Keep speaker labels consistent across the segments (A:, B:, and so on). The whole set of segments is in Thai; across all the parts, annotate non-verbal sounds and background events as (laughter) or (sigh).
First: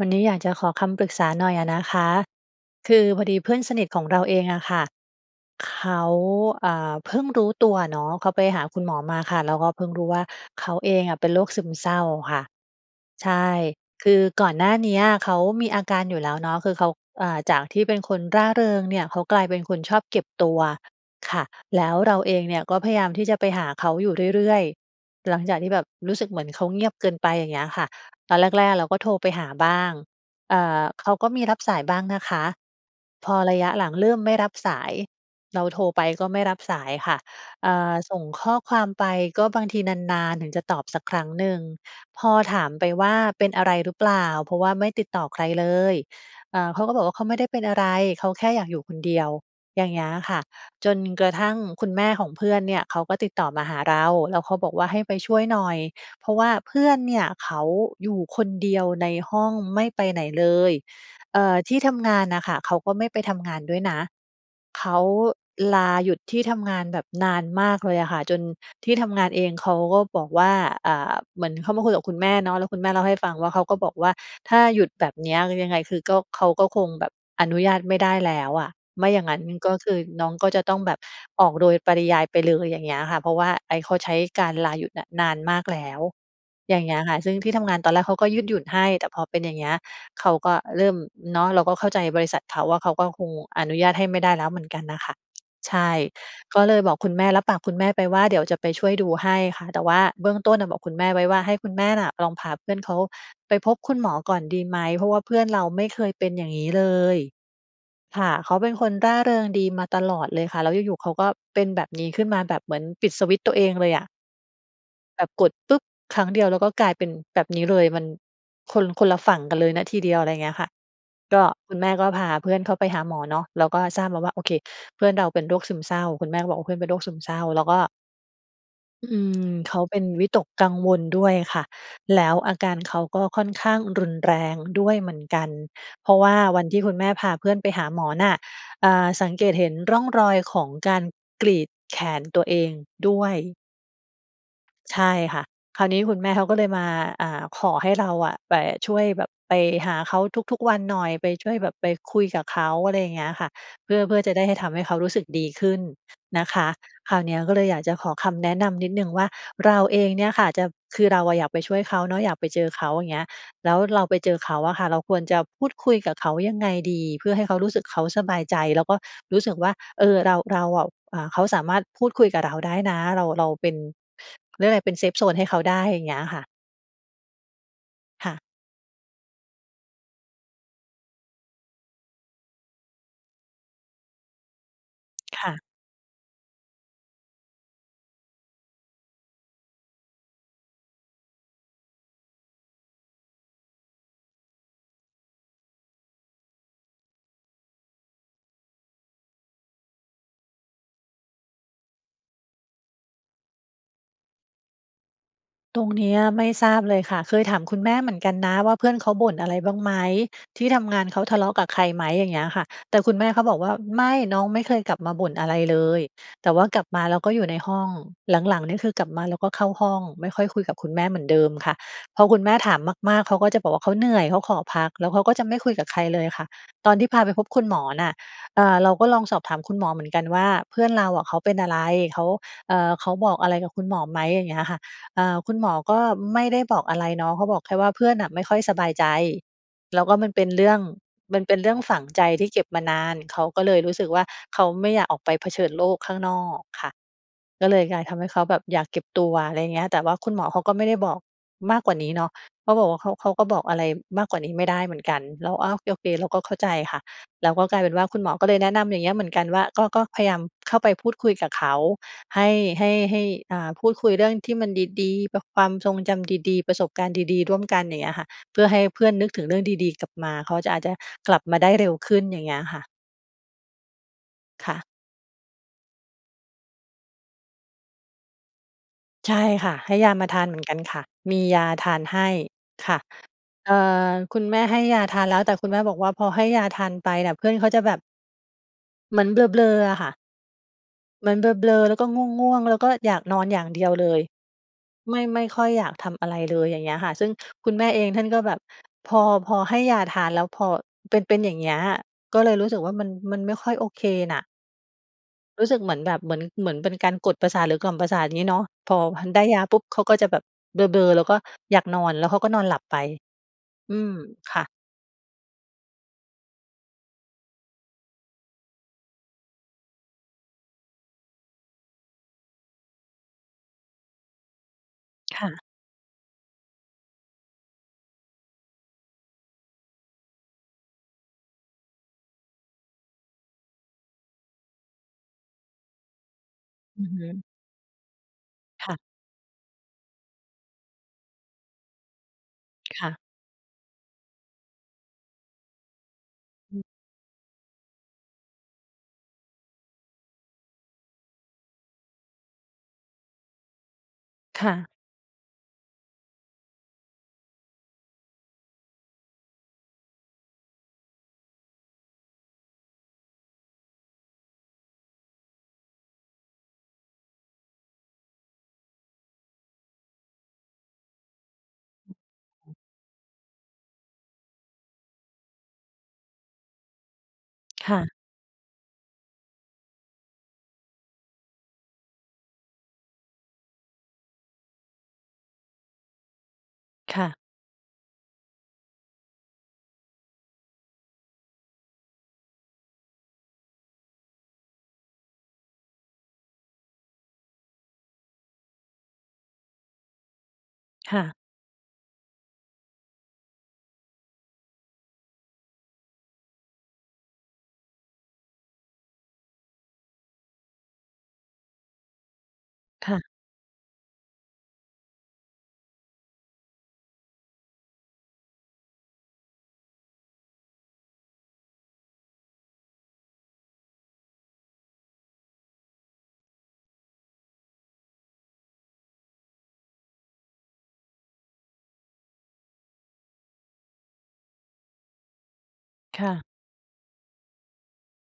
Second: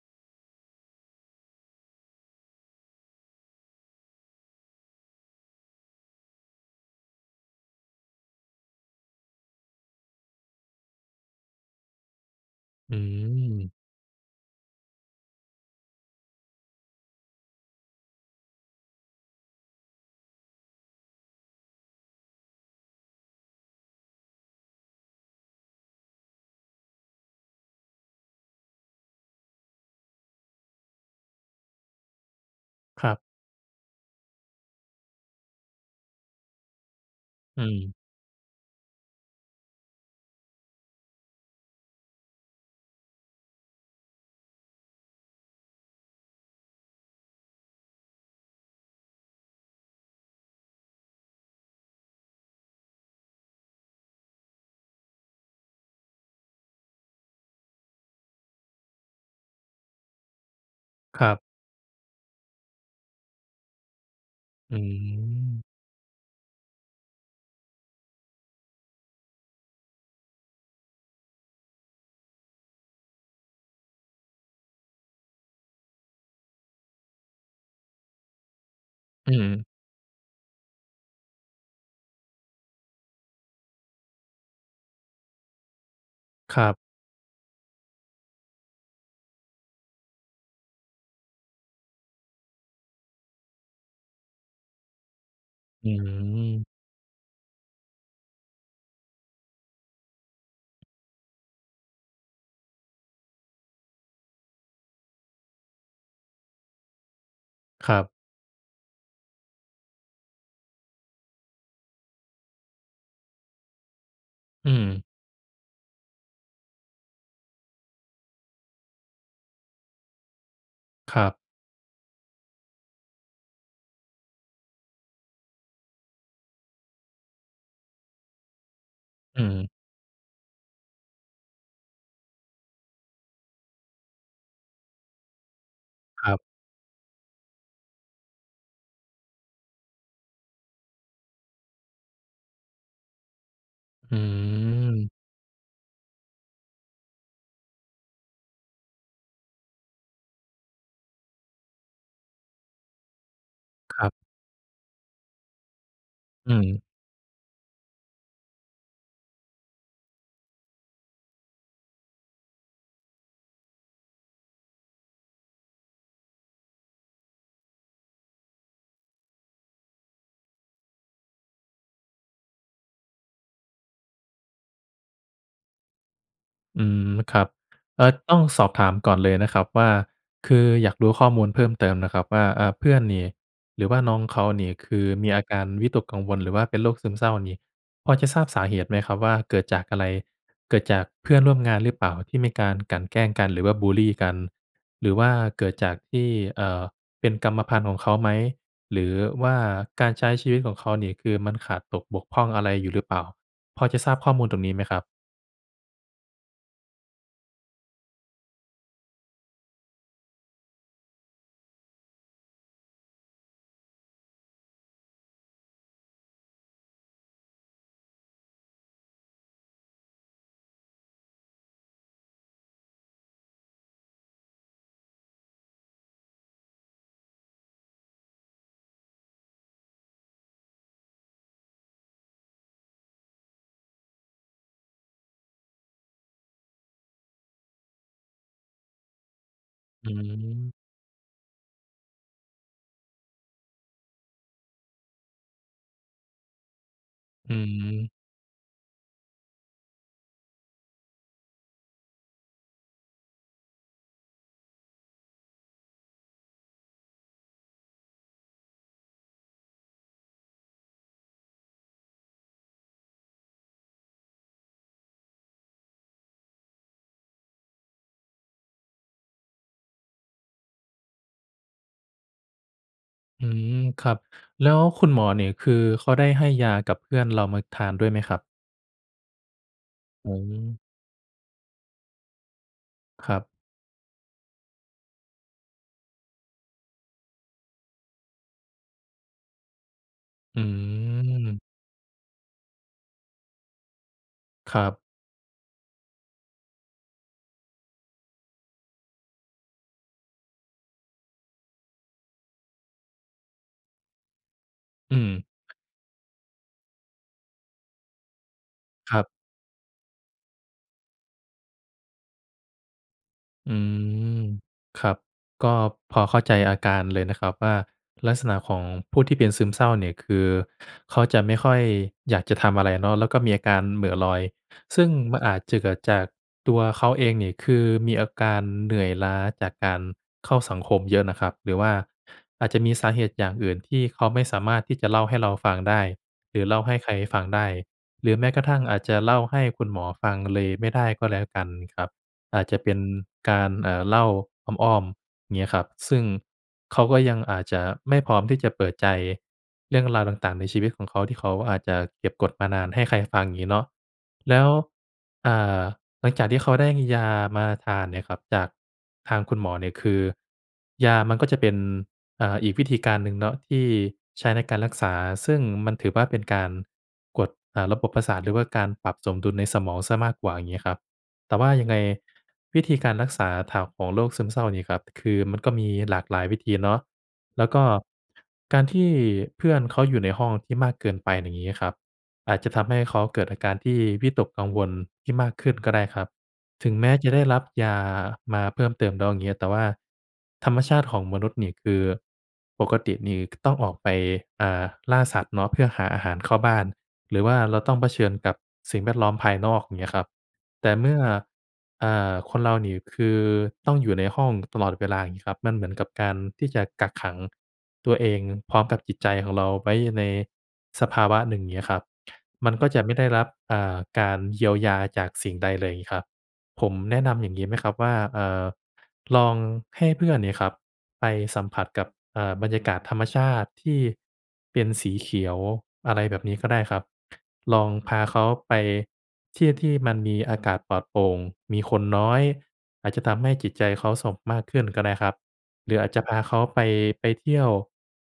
A: วันนี้อยากจะขอคำปรึกษาหน่อยอะนะคะ คือพอดีเพื่อนสนิทของเราเองอะค่ะ เขา อ่า เพิ่งรู้ตัวเนาะ เขาไปหาคุณหมอมาค่ะ แล้วก็เพิ่งรู้ว่า เขาเองอะเป็นโรคซึมเศร้าค่ะ
B: อื
A: ใช่
B: ม
A: คือก่อนหน้าเนี้ยเขามีอาการอยู่แล้วเนาะ คือเขา อ่า จากที่เป็นคนร่าเริงเนี่ย เขากลายเป็นคนชอบเก็บตัวค่ะ แล้วเราเองเนี่ยก็พยายามที่จะไปหาเขาอยู่เรื่อย ๆ หลังจากที่แบบรู้สึกเหมือนเขาเงียบเกินไป อย่างเงี้ยค่ะ ตอนแรก ๆ เราก็โทรไปหาบ้าง เอ่อ เขาก็มีรับสายบ้างนะคะ
B: ครับ
A: พอระยะหลังเริ่มไม่รับสาย เราโทรไปก็ไม่รับสายค่ะ
B: อื
A: อ่
B: ม
A: า ส่งข้อความไปก็บางทีนาน ๆ ถึงจะตอบสักครั้งหนึ่ง พอถามไปว่า "เป็นอะไรหรือเปล่า? เพราะว่าไม่ติดต่อใครเลย" อ่า เขาก็บอกว่า "เขาไม่ได้เป็นอะไร เขาแค่อยากอยู่คนเดียว" อย่างเงี้ยค่ะ จนกระทั่งคุณแม่ของเพื่อนเนี่ยเขาก็ติดต่อมาหาเรา แล้วเขาบอกว่า ให้ไปช่วยหน่อย เพราะว่าเพื่อนเนี่ยเขาอยู่คนเดียวในห้องไม่ไปไหนเลย
B: ครั
A: เ
B: บ
A: อ่อ ที่ทำงานน่ะค่ะ เขาก็ไม่ไปทำงานด้วยนะ
B: อื
A: เขา
B: ม
A: ลาหยุดที่ทำงานแบบนานมากเลยอะค่ะ จนที่ทำงานเองเขาก็บอกว่า อ่า เหมือนเขามาคุยกับคุณแม่เนาะ แล้วคุณแม่เล่าให้ฟังว่า เขาก็บอกว่า "ถ้าหยุดแบบเนี้ย ยังไงคือก็ เขาก็คงแบบอนุญาตไม่ได้แล้วอะ ไม่อย่าง
B: อื
A: นั
B: อ
A: ้น
B: ฮึ
A: ก็คือน้องก็จะต้องแบบออกโดยปริยายไปเลย" อย่างเงี้ยค่ะ "เพราะว่าไอซ์เขาใช้การลาหยุดเนี่ยนานมากแล้ว"
B: ครั
A: อย
B: บ
A: ่างเงี้ยค่ะ ซึ่งที่ทำงานตอนแรกเขาก็ยืดหยุ่นให้ แต่พอเป็นอย่างเงี้ย เขาก็เริ่ม เนาะ เราก็เข้าใจบริษัทเขาว่า เขาก็คงอนุญาตให้ไม่ได้แล้วเหมือนกันน่ะค่ะ ใช
B: อื
A: ่ ก็
B: ม
A: เลยบอกคุณแม่ รับปากคุณแม่ไปว่า "เดี๋ยวจะไปช่วยดูให้ค่ะ" แต่ว่าเบื้องต้นน่ะบอกคุณแม่ไว้ว่า "ให้คุณแม่น่ะลองพาเพื่อนเขาไปพบคุณหมอก่อนดีไหม? เพราะว่าเพื่อนเราไม่เคยเป็นอย่างงี้เลย"
B: ครับ
A: ค่ะ เขาเป็นคนร่าเริงดีมาตลอดเลยค่ะ แล้วอยู่ ๆ เขาก็เป็นแบบนี้ขึ้นมา แบบเหมือนปิดสวิตช์ตัวเองเลยอะ
B: อืม
A: แบบกดปุ๊บ ครั้งเดียว แล้วก็กลายเป็นแบบนี้เลย มัน คน คนละฝั่งกันเลยนะทีเดียว อะไรเงี้ยค่ะ
B: ครั
A: ก
B: บ
A: ็ คุณแม่ก็พาเพื่อนเข้าไปหาหมอเนาะ แล้วก็ทราบมาว่า โอเค เพื่อนเราเป็นโรคซึมเศร้า คุณแม่ก็บอก ว่า "เพื่อนเป็นโรคซึมเศร้า" แล้วก็ อื
B: อื
A: ม
B: ม
A: เขาเป็นวิตกกังวลด้วยค่ะ แล้วอาการเขาก็ค่อนข้างรุนแรงด้วยเหมือนกัน เพราะ
B: ค
A: ว
B: ร
A: ่
B: ั
A: า
B: บ
A: วันที่คุณแม่พาเพื่อนไปหาหมอน่ะ อ่า สังเกตเห็นร่องรอยของการ กรีดแขนตัวเองด้วย
B: อ
A: ใช
B: ืม
A: ่ค่ะ คราวนี้คุณแม่เขาก็เลยมา อ่า ขอให้เรา อะไปช่วย แบบไปหาเขาทุก ๆ วันหน่อย ไปช่วยแบบไปคุยกับเขา อะไรอย่างเงี้ยค่ะ เพื
B: ค
A: ่อ
B: รั
A: เ
B: บ
A: พื่อจะได้ให้ทำให้เขารู้สึกดีขึ้นนะ
B: อื
A: คะ
B: ม
A: คราวเนี้ยก็เลยอยากจะขอคำแนะนำนิดหนึ่งว่า เราเองเนี่ยค่ะจะ คือเราอะอยากไปช่วยเขาเนาะ อยาก ไปเจอเขา อย่างเงี้ย แล้วเราไปเจอเขาอะค่ะ เราควรจะพูดคุยกับเขายังไงดี เพื่อให้เขารู้สึกเขาสบายใจ? แล้วก็รู้สึกว่า เออ เรา เราอะ อ่า เขาสามารถพูดคุยกับเราได้นะ เรา เราเป็น เขาเรียกว่าไร เป็นเซฟโซนให้เขาได้ อย่างเงี้ยค่ะ
B: อืม ครับ เออ
A: ค่
B: ต้
A: ะ
B: องสอบถามก่อนเลยนะครับว่า คืออยากรู้ข้อมูลเพิ่มเติมนะครับว่า อ่า เพื่อนนี่หรือว่าน้องเขานี่ คือมี
A: ค
B: อา
A: ่
B: ก
A: ะ
B: ารวิตกกังวลหรือว่าเป็นโรคซึมเศร้านี่ พอจะทราบสาเหตุไหมครับว่าเกิดจากอะไร? เกิดจากเพื่อนร่วมงานหรือเปล่า ที่มีการกลั่นแกล้งกันหรือว่าบุลลีกัน? หรือว่าเกิดจากที่ เอ่อ เป็นกรรมพันธุ์ของเขาไหม หรือว่าการใช้ชีวิตของเขา นี่คือมันขาดตกบกพร่องอะไรอยู่หรือเปล่า พอจะทราบข้อมูลตรงนี้ไหมครับ?
A: ตรงเนี้ยไม่ทราบเลยค่ะ เคยถามคุณแม่เหมือนกันนะว่า เพื่อนเขาบ่นอะไรบ้างไหม? ที่ทำงานเขาทะเลาะกับใครไหม? อย่างเงี้ยค่ะ แต่คุณแม่เขาบอกว่า "ไม่ น้องไม่เคยกลับมาบ่นอะไรเลย แต่ว่ากลับมาแล้วก็อยู่ในห้อง" หลัง ๆ นี่คือกลับมาแล้วก็เข้าห้อง ไม่ค่อยคุยกับคุณแม่เหมือนเดิมค่ะ พอคุณแม่ถามมาก ๆ เขาก็จะบอกว่า เขาเหนื่อย เขาขอพัก แล้วเขาก็จะไม่คุยกับใครเลยค่ะ ตอนที่พาไปพบคุณหมอน่ะ อ่า เราก็ลองสอบถามคุณหมอเหมือนกันว่า "เพื่อนเราอะเขาเป็นอะไร? เขา เออ เขาบอกอะไรกับคุณหมอไหม?" อย่างเงี้ยค่ะ อ่า คุณหมอก็ไม่ได้บอกอะไรเนาะ เขาบอกแค่ว่า เพื่อนน่ะไม่ค่อยสบายใจ แล้ว
B: อื
A: ก็มันเป็นเรื่
B: ม
A: อง มันเป็นเรื่องฝังใจที่เก็บมานาน เขาก็เลยรู้สึกว่า เขาไม่อยากออกไปเผชิญโลกข้างนอกค่ะ
B: อื
A: ก็เลยกลาย
B: ม
A: ทำให้เขาแบบอยากเก็บตัว อะไรอย่างเงี้ย แต่ว่าคุณหมอเขาก็ไม่ได้บอกมากกว่านี้เนาะ เขาบอกว่า เขา เขาก็บอกอะไรมากกว่านี้ไม่ได้เหมือนกัน แล้ว อ้าว! โอเค เราก็เข้าใจค่ะ แล้วก็กลายเป็นว่า คุณหมอก็เลยแนะนำอย่างเงี้ยเหมือนกันว่า ก็- ก็พยายามเข้าไปพูดคุยกับเขา ให้ ให้ ให้ อ่า พูดคุยเรื่องที่มันดี ๆ ป ความทรงจำดี ๆ ประสบการณ์ดี ๆ ร่วมกัน อย่างเงี้ยค่ะ เพื่อให้เพื่อนนึกถึงเรื่องดี ๆ กลับมา เขาจะ อาจจะกลับมาได้เร็วขึ้น อย่างเงี้ยค่ะ
B: อืม ครับ แล
A: ค
B: ้
A: ่ะ
B: วคุณหมอเนี่ย คือเขาได้ให้ยากับเพื่อนเรามาทานด้วยไหมครับ?
A: ใช่ค่ะ ให้ยาม
B: อ
A: า
B: ื
A: ทานเหมือนกั
B: ม
A: นค่ะ มียาทานให้ ค่ะ
B: ครับ
A: เอ่อ คุณแม่ให้ยาทานแล้ว แต่คุณแม่บอกว่าพอให้ยาทานไปน่ะ เพื่อนเขาจะแบบ เหมือนเบลอร์ ๆ อะค่ะ
B: อื
A: เหมือนเ
B: ม
A: บลอร์ ๆ แล้วก็ง่วง ๆ แล้วก็อยากนอนอย่างเดียวเลย
B: ครับ
A: ไม่ ไม่ค่อยอยากทำอะไรเลย อย่างเงี้ยค่ะ ซึ่งคุณแม่เองท่านก็แบบ พอ พอให้ยาทานแล้ว พอเป็น เป็นอย่างเงี้ย ก็เลยรู้สึกว่ามัน มันไม่ค่อยโอเคน่ะ
B: อืม
A: รู้สึกเหมือนแบบ เหมือน เหมือนเป็นการกดประสาทหรือกล่อมประสาทงี้เนาะ พอ
B: คร
A: พ
B: ั
A: ั
B: บ
A: นได้ยาปุ๊บ เขาก็จะแบบเบลอร์ ๆ แล้วก็อยากนอน แล้วเขาก็นอนหลับไป
B: อื
A: อืม
B: ม
A: ค่ะ
B: ครับ ก็พอเข้าใจอาการเลยนะครับว่า ลักษณะของผู้ที่เป็นซึมเศร้าเนี่ยคือ เขาจะไม่ค่อยอยากจะทำอะไรเนาะ แล้วก็มีอาการเหม่อลอย ซึ่งม
A: ค
B: ัน
A: ่
B: อ
A: ะ
B: าจจะเกิดจากตัวเขาเองนี่ คือมีอาการเหนื่อยล้าจากการเข้าสังคมเยอะน่ะครับ หรือว่าอาจจะมีสาเหตุอย่างอื่นที่เขาไม่สามารถที่จะเล่าให้เราฟังได้ หรือเล่าให้
A: อื
B: ใ
A: อ
B: คร
A: ฮ
B: ฟ
A: ึ
B: ังได้ หรือแม้กระทั่ง
A: ค
B: อ
A: ่ะ
B: าจจะเล่าให้คุณหมอฟังเลยไม่ได้ก็แล้วกันครับ อาจจะเป็น
A: ค่ะ
B: การ เอ่อ เล่าอ้อม ๆ เงี้ยครับ ซึ่ง
A: อือ
B: เขาก็ยังอาจจะไม่พร้อมที่จะเปิดใจเรื่องราวต่าง ๆ ในชีวิตของเขาที่เขาอาจจะเก็บกดมานานให้ใครฟังงี้เนาะ แล
A: ค
B: ้ว
A: ่ะ
B: อ่า หลังจากที่เขาได้มียามาทานเนี่ยครับจากทางคุณหมอเนี่ย คือยามันก็จะเป็น อ่า อีกวิธีการหนึ่งเนาะที่ใช้ในการรักษา ซึ่งมันถือว่าเป็นการกด อ่า ระบบประสาท หรือว่าการปรับสมดุลในสมองเสียมากกว่า อย่างงี้ครับ แต่ว่ายังไง
A: (unintelligible)
B: วิธีการรักษา (unintelligible) ของโรคซึมเศร้านี่ครับ คือมันก็มีหลากหลายวิธีเนาะ แล้วก็
A: ค่ะ
B: การที่เพื่อนเขาอยู่ในห้องที่มากเกินไปน่ะงี้ครับ อาจจะทำให้เขาเกิดอาการที่วิตกกังวลที่มากขึ้นก็ได้ครับ ถึงแม้
A: ค่
B: จะ
A: ะ
B: ได้รับยามาเพิ่มเติมแล้วเงี้ย แต่ว่าธรรมชาติของมนุษย์เนี่ย คือปกตินี่ ค ต้องออกไป อ่า ล่าสัตว์เนาะ เพื่อหาอาหารเข้าบ้าน หรือว่าเราต้องเผชิญกับสิ่งแวดล้อมภายนอก อย่างเงี้ยครับ แต่เม
A: ค
B: ื่
A: ่
B: อ
A: ะ
B: อ่า คนเราเนี่ย คือต้องอยู่ในห้องตลอดเวลา อย่างงี้ครับ มันเหมือนกับการที่จะกักขังตัวเองพร้อมกับจิตใจของเราไว้ในสภาวะหนึ่งเงี้ยครับ มันก็จะ
A: ค
B: ไม
A: ่
B: ่ได
A: ะ
B: ้รับ อ่า การเยียวยาจากสิ่งใดเลยงี้ครับ ผมแนะนำอย่างงี้ไหมครับว่า อ่า ลองให้เพื่อนเนี่ยครับ ไปสัมผัสกับ อ่า บรรยากาศธรรมชาติที่เป็นสีเขียว อะไรแบบนี้ก็ได้ครับ ลองพาเขาไปที่ที่มันมีอากาศปลอดโปร่ง มีคนน้อย อาจจะทำให้จิตใจเขาสบมากขึ้นก็ได้ครับ หรืออาจจ
A: ค
B: ะ
A: ่
B: พ
A: ะ
B: าเขาไป ไปเที่ยว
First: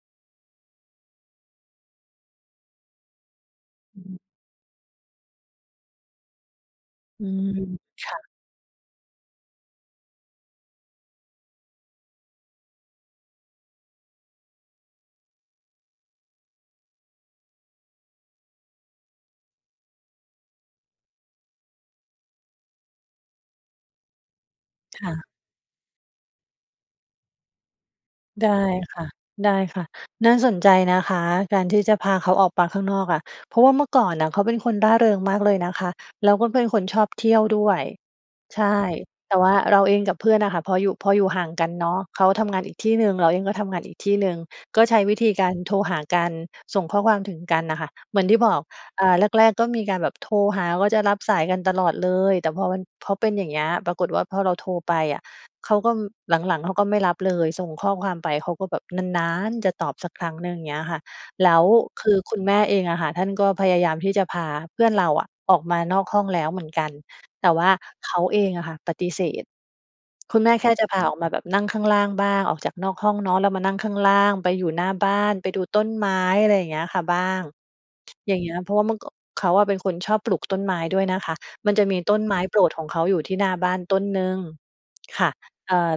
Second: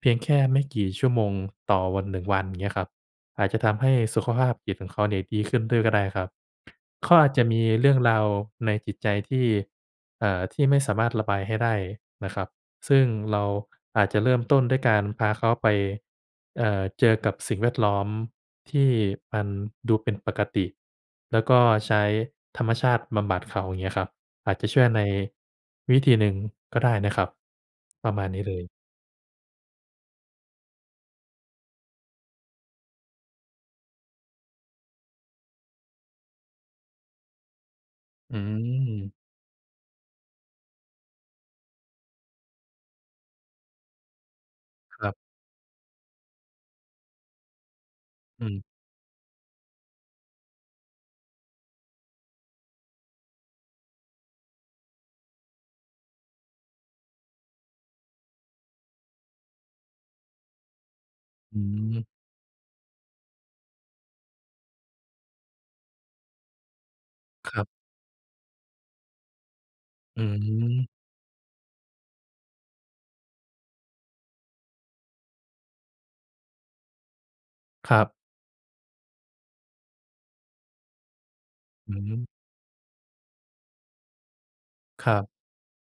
B: เพียงแค่ไม่กี่ชั่วโมงต่อวัน 1 วัน เงี้ยครับ อาจจะทำให้
A: อือฮึ
B: สุขภาพจิตของเขาเนี่ยดีขึ้นด้วยก็ได้ครับ เขา
A: อื
B: อาจจะ
A: ม
B: มีเรื่อง
A: ค
B: ร
A: ่
B: า
A: ะ
B: วในจิตใจที่ เอ่อ ที่ไม่สามารถระบายให้ได้นะครับ ซึ่งเราอาจจะเริ่มต้นด้วยการพาเขาไป เอ่อ เจอกับสิ่งแวดล้อมที่มันดูเป็นปกติ แล้วก็ใช้ธรรมชาติบำบัดเขา เงี้ยครับ อาจจะช่วย
A: ค
B: ใน
A: ่ะ
B: วิธีหนึ่งก็ได้นะครับ ประมาณนี้
A: ได้
B: เลย
A: ค่ะ ได้ค่ะ น่าสนใจนะคะ การที่จะพาเขาออกปาข้างนอกอะ เพราะว่าเมื่อก่อนน่ะเขาเป็นคนร่าเริงมากเลยนะคะ แล้วก็เป็นคนชอบเที่ยวด้วย
B: อื
A: ใช่
B: ม
A: แต่ว่าเราเองกับเพื่อนน่ะค่ะ พออยู่ พออยู่ห่างกันเนาะ เขาทำงานอีกที่หนึ่ง เราเองก็ทำงานอีกที่หนึ่ง ก็ใช
B: ค
A: ้
B: รั
A: ว
B: บ
A: ิธีการโทรหากัน ส่งข้อความถึงกันน่ะค่ะ เหมือนที่
B: อื
A: บอก
B: ม
A: อ่า แรก ๆ ก็มีการแบบโทรหา ก็จะรับสายกันตลอดเลย แต่พอมัน พอเป็นอย่างเงี้ย ปรากฏว่าพอเราโทรไปอะ เขาก้อม หลัง ๆ เขาก็ไม่รับเลย ส่งข้อความไปเขาก็แบบนาน ๆ จะตอบสักครั้งหนึ่ง เงี้ยค่ะ แล
B: อ
A: ้ว
B: ืม
A: คือคุณแม่เองอะค่ะ ท่านก็พยายามที่จะพาเพื่อนเราอะออกมานอกห้องแล้วเหมือนกัน แต
B: ค
A: ่
B: ร
A: ว
B: ับ
A: ่าเขาเองอะค่ะปฏิเสธ
B: อื
A: คุณแม่แค่จะ
B: ม
A: พาออกมาแบบนั่งข้างล่างบ้าง ออกจากนอกห้องเนาะ แล้วมานั่งข้างล่าง ไปอยู่หน้าบ้าน ไปดูต้นไม้ อะไรเงี้ยค่ะบ้าง
B: ครับ
A: อย่างเงี้ย เพราะว่าเมื่อก่อ เขาอะเป็นคนชอบปลูกต้นไม้ด้วยนะ คะ มันจะ
B: อ
A: ม
B: ื
A: ี
B: อฮ
A: ต้
B: ึ
A: นไม้โปรดของเขาอยู่ที่หน้าบ้านต้นหนึ่ง
B: ครั
A: ค
B: บ
A: ่ะ เอ่อ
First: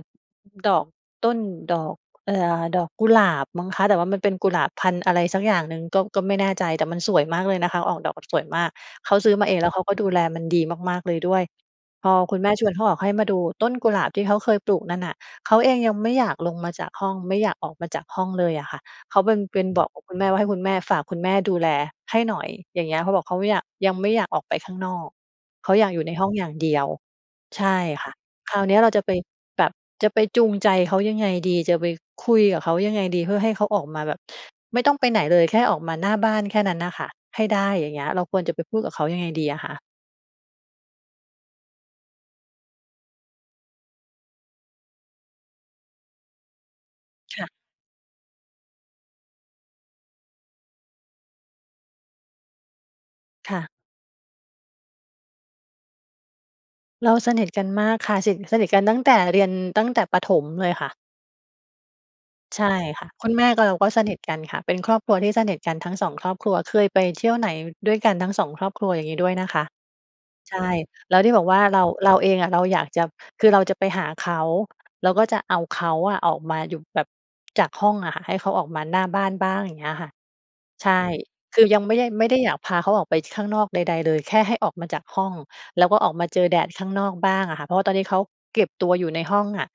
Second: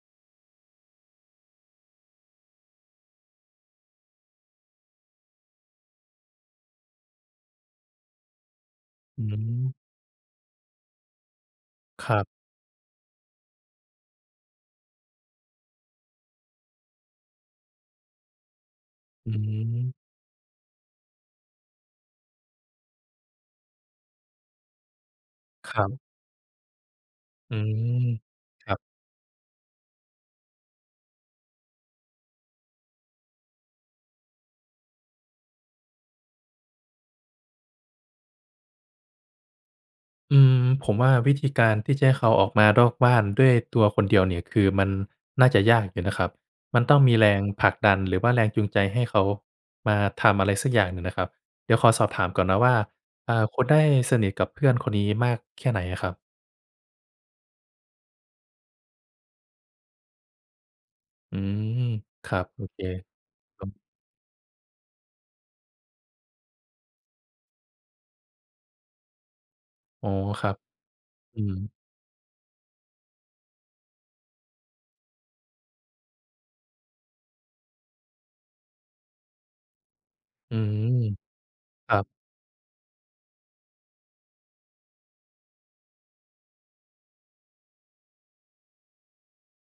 A: ดอก ต้นดอก เอ่อ ดอกกุหลาบมั้งคะ แต่ว่ามันเป็นกุหลาบพันธุ์ อะไรสักอย่างหนึ่ง ก็ ก็ไม่แน่ใจ แต่มันสวยมากเลย นะคะ ออกดอกแบบสวยมาก เขา
B: อื
A: ซื้อมาเอง แล้ว
B: ม
A: เขาก็ดูแลมันดีมาก ๆ เลยด้วย
B: ค
A: พอ
B: รับ
A: คุณแม่ชวน เขาออกให้มาดูต้นกุหลาบที่เขาเคยปลูกนั่นน่ะ เขาเองยังไม่อยากลงมาจากห้อง ไม่อยาก ออกมาจากห้องเลยอะค่ะ เขา
B: อ
A: เป
B: ื
A: ็น เป็น บอก
B: ม
A: กับคุณแม่ว่า "ให้คุณแม่ ฝากคุณแม่ดูแลให้หน่อย" อย่างเงี้ย เขาบอกเขาไม่อยาก "ยังไม่อยากออกไปข้างนอก" เข
B: ค
A: า
B: ร
A: อ
B: ั
A: ยาก
B: บ
A: อยู่ในห้อง อย่างเดียว
B: อื
A: ใช่
B: ม
A: ค่ะ คราว
B: ค
A: เ
B: ร
A: น
B: ั
A: ี
B: บ
A: ้ยเราจะไป แบบจะไปจูงใจเขายังไงดี? จะไปคุยกับเขายังไงดี? เพื่อให้เขาออกมาแบบ ไม่ต้องไปไหนเลย แค่ออกมาหน้าบ้านแค่นั้นน่ะค่ะ ให้ได้ อย่างเงี้ย เราควรจะไปพูดกับเขายังไงดีอะคะ?
B: อืม ผมว่าวิธีการที่จะให้เขาออกมานอกบ้านด้วยตัวคนเดียวเนี่ย คือมันน่าจะยากอยู่นะครับ มันต้องมีแร
A: ค
B: ง
A: ่ะ
B: ผลักดัน หรือว่าแรงจูงใจให้เขามาทำอะไรสักอย่างหนึ่งน่ะครับ เดี๋ยวขอสอบถามก่อนนะว่า อ่า
A: ค
B: ค
A: ่
B: ุณ
A: ะ
B: ได้สนิทกับเพื่อนคนนี้มากแค่ไหนอะครับ?
A: เราสนิทกันมากค่ะ สิท สนิทกันตั้งแต่เรียน ตั้งแต่ประถมเลยค่ะ
B: อืม ครับ
A: ใ
B: โ
A: ช
B: อ
A: ่
B: เค
A: ค่ะ คุณแม่
B: ค
A: กั
B: รั
A: บเรา
B: บ
A: ก็สนิทกันค่ะ เป็นครอบครัวที่สนิทกันทั้ง 2 ครอบครัว เคยไปเที่ยวไหนด้วยกันทั้ง 2 ครอบครัว อย่างงี้ด้วยนะคะ
B: อ๋อ ครั
A: ใช
B: บ
A: ่ แล้วที่
B: อื
A: บอกว่า
B: อ
A: เรา เราเองอะ เราอยากจะ คือเราจะไปหาเขา แล้วก็จะเอาเขาอะออกมาอยู่แบบ จากห้องอะค่ะ ให้เขาออกมาหน้าบ้านบ้าง อย่างเงี้ยค่ะ
B: อื
A: ใช
B: ม
A: ่ คือยัง
B: ค
A: ไม
B: ร
A: ่
B: ั
A: ได้
B: บ
A: ไม่ได้อยากพาเขาออกไปที่ข้างนอกใด ๆ เลย แค่ให้ออกมาจากห้อง แล้วก็ออกมาเจอแดดข้างนอกบ้างอะค่ะ เพราะว่าตอนนี้เขาเก็บตัวอยู่ในห้องอะ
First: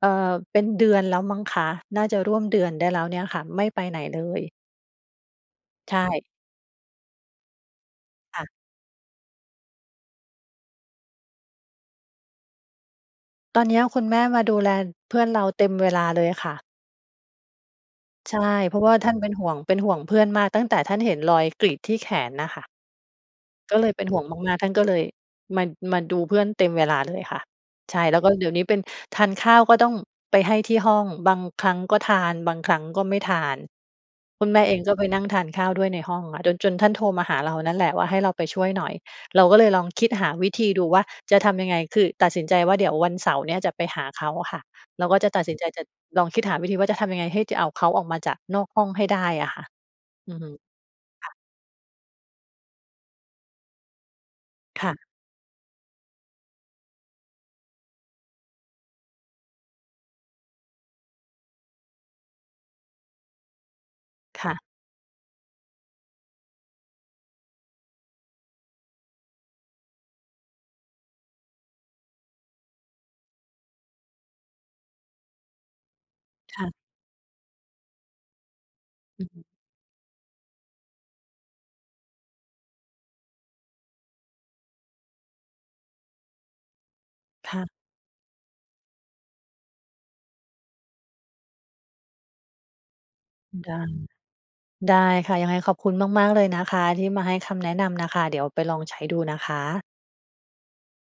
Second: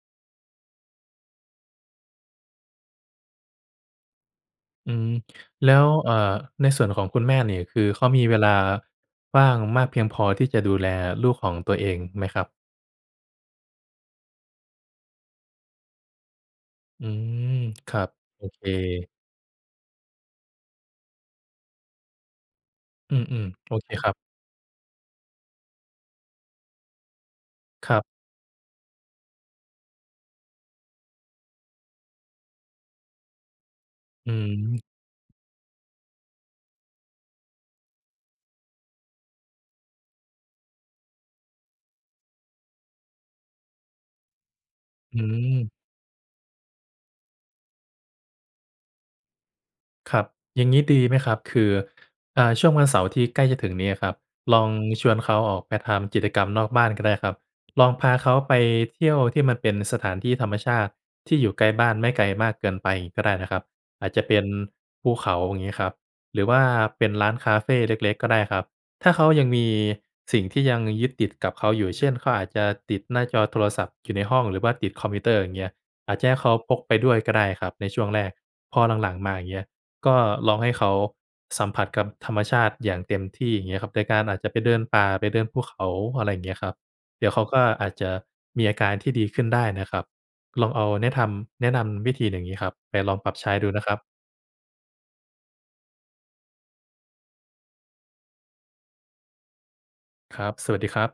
A: เออ เป็นเดือนแล้วมั้งคะ น่าจะร่วมเดือนได้แล้วเนี่ยค่ะ ไม่ไปไหนเลย
B: อืม แล้ว
A: ใช
B: เอ่อ
A: ่
B: ในส่วนของคุณแม่นี่ คือเขามีเว
A: ค่
B: ลา
A: ะ
B: ว่างมากเพียงพอที่จะดูแลลูกของตัวเองไหมครับ?
A: ตอนเนี้ยคุณแม่มาดูแล เพื่อนเราเต็มเวลาเลยค่ะ
B: อืม ครับ
A: ใช
B: โ
A: ่
B: อเค
A: เพราะว่าท่านเป็นห่วง เป็นห่วงเพื่อนมาก ตั้งแต่ท่านเห็นรอยกรีดที่แขนน่ะค่ะ
B: อืม ๆ โ
A: ก
B: อ
A: ็เ
B: เ
A: ล
B: ค
A: ยเป็
B: ค
A: น
B: รั
A: ห
B: บ
A: ่วงมาก ๆ ท่านก็เลยมา มาดูเพื่อนเต็มเวลาเลยค่ะ
B: ค
A: ใ
B: ร
A: ช
B: ับ
A: ่ แล้วก็เดี๋ยวนี้เป็น ทานข้าวก็ต้องไปให้ที่ห้อง บางครั้งก็ทาน บางครั้งก็ไม่ทาน
B: อื
A: คุณแม่เอ
B: ม
A: งก็ไปนั่งทานข้าวด้วยในห้องอะ จน จนท่านโทรมาหาเรานั่นแหละ ว่าให้เราไปช่วยหน่อย เราก็เลยลองคิดหาวิธีดูว่าจะทำยังไง คือตัดสินใจว่าเดี๋ยววันเสาร์เนี้ยจะไปหาเขาอะค่ะ เรา
B: อ
A: ก็
B: ื
A: จะตัดสินใจ
B: ม
A: จะ จะลองคิดหาวิธีว่าจะทำยังไง ให้จะเอาเขาออกมาจากนอกห้องให้ได้อะค่ะ
B: ครับ
A: อือฮึ
B: อย่างงี้ดีไหม
A: ค
B: ค
A: ่
B: ร
A: ะ
B: ับ คือ อ่า ช่วงวันเสาร์ที่ใกล้จะถึงนี้ครับ ลอง
A: ค่ะ
B: ชวนเขาออกไปทำกิจกรรมนอกบ้านก็ได้ครับ ลองพาเขาไปเที่ยวที่มันเป็นสถานที่ธรรมชาติที่อยู่ใกล้บ้าน ไม่ไกลมากเกินไป งี้ก็ได้นะครับ อาจจะเป็
A: ค
B: น
A: ่ะ
B: ภูเขาอย่างงี้ครับ หรือว่าเป็นร้านคาเฟเล็ก ๆ ก็ได้ครับ ถ้าเขายังมีสิ่งที่ยังยึดติดกับเขาอยู่ เช่น เขาอาจจะติดหน้าจอโทรศัพท์อยู่ในห้อง หรือว่าติดคอมพิวเตอร์อย่างเงี้ย อาจจะให้เขา
A: ค่ะ
B: พกไปด้วยก็ได้ครับในช่วงแรก พอหลัง
A: อื
B: ๆ ม
A: อ
B: า
A: ฮ
B: อ
A: ึ
B: ย่างเงี้ย ก็ลองให้เขาสัมผัสกับธรรมชาติอย่างเต็มที่เงี้ยครับ โดยการอาจจะไปเดินป่า ไปเดินภูเขา อะไรเงี้ยครับ เดี๋ยวเขา
A: ค
B: ก
A: ่
B: ็
A: ะ
B: อาจจะมีอาการที่ดีขึ้นได้นะครับ ลองเอาแนะทำ แนะนำวิธีอย่างงี้ครับไปลองปรับใช้ดู
A: ได
B: น
A: ้
B: ะครับ
A: ได้ค่ะ ยังไงขอบคุณมาก ๆ เลยนะคะที่มาให้คำแนะนำน่ะค่ะ เดี๋ยวไปลองใช้ดูนะคะ
B: ครับ สวัสดีครับ